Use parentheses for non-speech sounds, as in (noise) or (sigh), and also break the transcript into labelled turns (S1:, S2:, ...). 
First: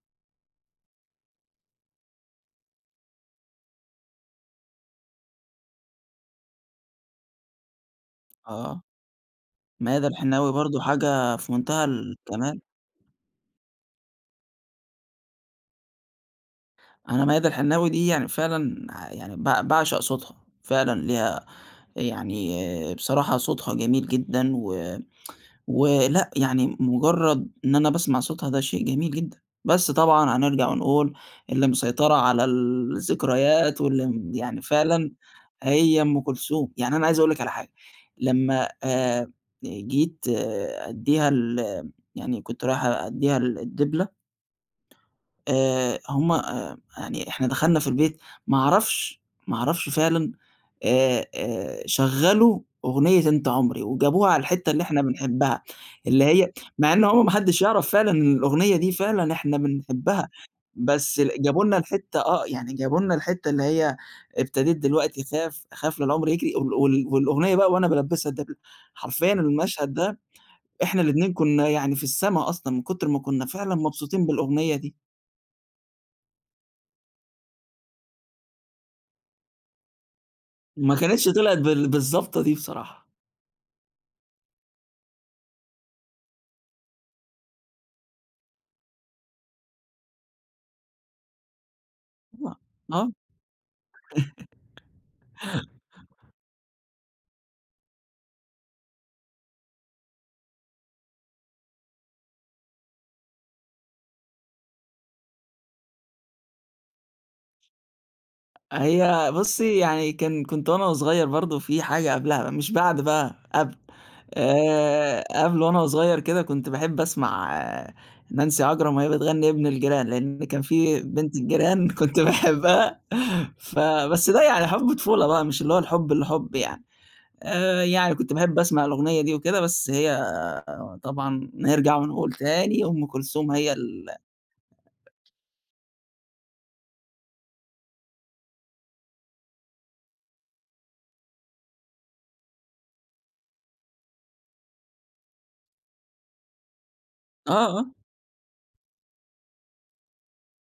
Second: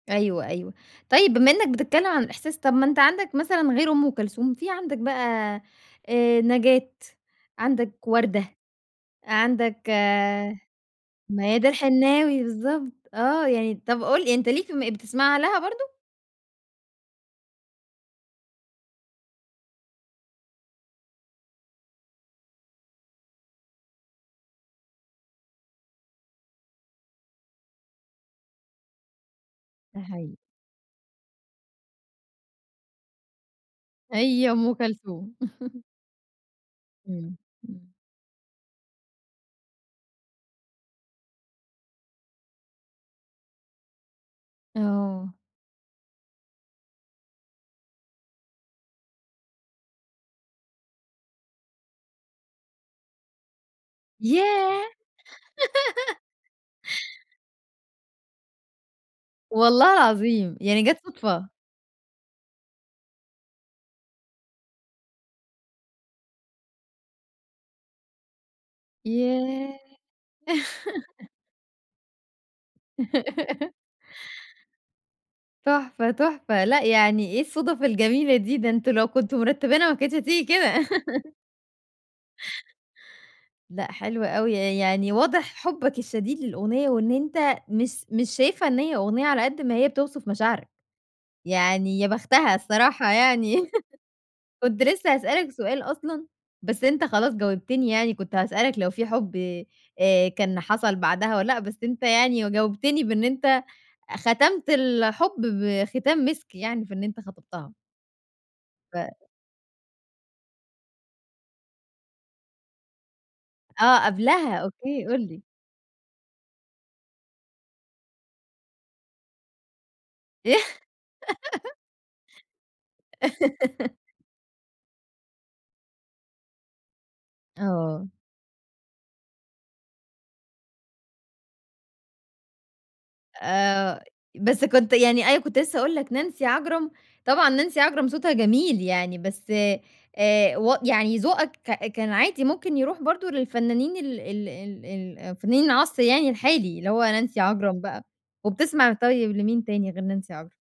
S1: أيوه، أيوه. طيب بما إنك بتتكلم عن الإحساس، طَب ما أنت عندك مثلًا غير أم كلثوم، في عندك بقى، آآ، نجاة، عندك وردة،
S2: آه،
S1: عندك
S2: ميادة الحناوي برضه حاجة في
S1: ميادة
S2: منتهى
S1: الحناوي
S2: الجمال؟
S1: بالضبط، آه يعني. طَب قُل أنت ليك م بتسمع لها برضه؟
S2: أنا ميادة الحناوي دي يعني فعلًا يعني ب باعشق صوتها، فعلًا ليها يعني، آآ، بصراحة صوتها جميل جدًا و ولأ يعني مجرد إن أنا باسمع صوتها ده شيء جميل جدًا، بس طبعًا
S1: (unintelligible)
S2: هنرجع ونقول اللي مسيطرة على الذكريات واللي، امم،
S1: هي
S2: يعني
S1: أم
S2: فعلًا
S1: كلثوم (laughs)
S2: هي أم كلثوم. يعني أنا عايز أقول
S1: إمم،
S2: لِك على حاجة،
S1: إمم.
S2: لمّا، آآ، جيت، آآ، أدِّيها ال يعني كنت رايح أدِّيها الدبلة
S1: آه.
S2: آآ، هُم آآ يعني إحنا دخلنا في البيت، ما أعرفش، ما أعرفش فعلًا، آآ آآ شغَّلوا أغنية أنت عمري، وجابوها على الحتّة
S1: ياه!
S2: اللي
S1: (giggles)
S2: إحنا بنحبها، اللي هي مع إنه هو ما حدش يعرف فعلًا إن الأغنية دي، فعلًا إحنا
S1: والله
S2: بنحبها،
S1: العظيم، يعني جات
S2: بس ال
S1: صدفة؟!
S2: جابوا لنا الحتّة آه، يعني جابوا لنا الحتّة اللي هي: "ابتديت دلوقتي أخاف، أخاف لَا العُمْر يجري." وال وال والأغنية بقى وأنا بالبسها الدبلة، حرفيًا
S1: ياه!
S2: المشهد ده، إحنا
S1: (giggles)
S2: الاتنين كنا يعني في السما أصلًا، من كتر ما كنا
S1: (giggles)
S2: فعلًا مبسوطين بالأغنية دي.
S1: تحفة، تحفة، لأ يعني إيه الصُدَف الجميلة دي، ده أنتم لو كنتم مرتبينها، ما كانتش هتيجي كده
S2: ما كانتش
S1: (giggles)
S2: طِلْعِت بال بالضبطة دي بصراحة.
S1: لأ حلو أوي، ي يعني واضح حبك الشديد للأغنية وإن أنت مس مش شايفها إن هي أغنية، على قد ما هي بتوصف مشاعرك، يعني يا بختها
S2: طبعًا،
S1: الصراحة
S2: آه
S1: يعني (laughs) كنت لسه هاسألك سؤال أصلًا،
S2: (giggles)
S1: بس أنت خلاص جاوبتني يعني، كنت هاسألك لو في حب، آآ، كان حصل بعدها والَّا لأ، بس أنت يعني و جاوبتني بإن أنت ختمت الحب بختام مِسك يعني، بإن أنت خطبتها. ف
S2: هي بُصي يعني كان كنت وأنا وصغير برضه، في حاجة قبلها، مش بعد بقى، قبل،
S1: آه قبلها، Okay قُل
S2: آآ،
S1: لي.
S2: قبل وأنا وصغير كده، كنت باحب أسمع نانسي عجرم وهي بتغني ابن الجيران، لأن
S1: إيه؟
S2: كان في بنت
S1: (giggles)
S2: الجيران كنت باحبها
S1: (giggles)
S2: فبس ده يعني حُب طفولة بقى، مش اللي هو الحُب الحُب يعني. آآ،
S1: آه.
S2: يعني كنت باحب أسمع الأغنية دي وكده، بس هي طبعًا نرجع ونقول تاني أم كلثوم هي
S1: آآ،
S2: ال
S1: بس كنت يعني،
S2: (unintelligible)
S1: أنا كنت لسه هاقول لك، نانسي عجرم، طبعًا نانسي عجرم صوتها جميل يعني، بس، آآ، و يعني ذوقك ك كان عادي ممكن يرُوح برضه للفنانين ال ال ال ال فنانين العصر يعني الحالي، اللي هو نانسي
S2: آه،
S1: عجرم
S2: آه.
S1: بقى. وبتسمع طيب لمين تاني غير نانسي عجرم؟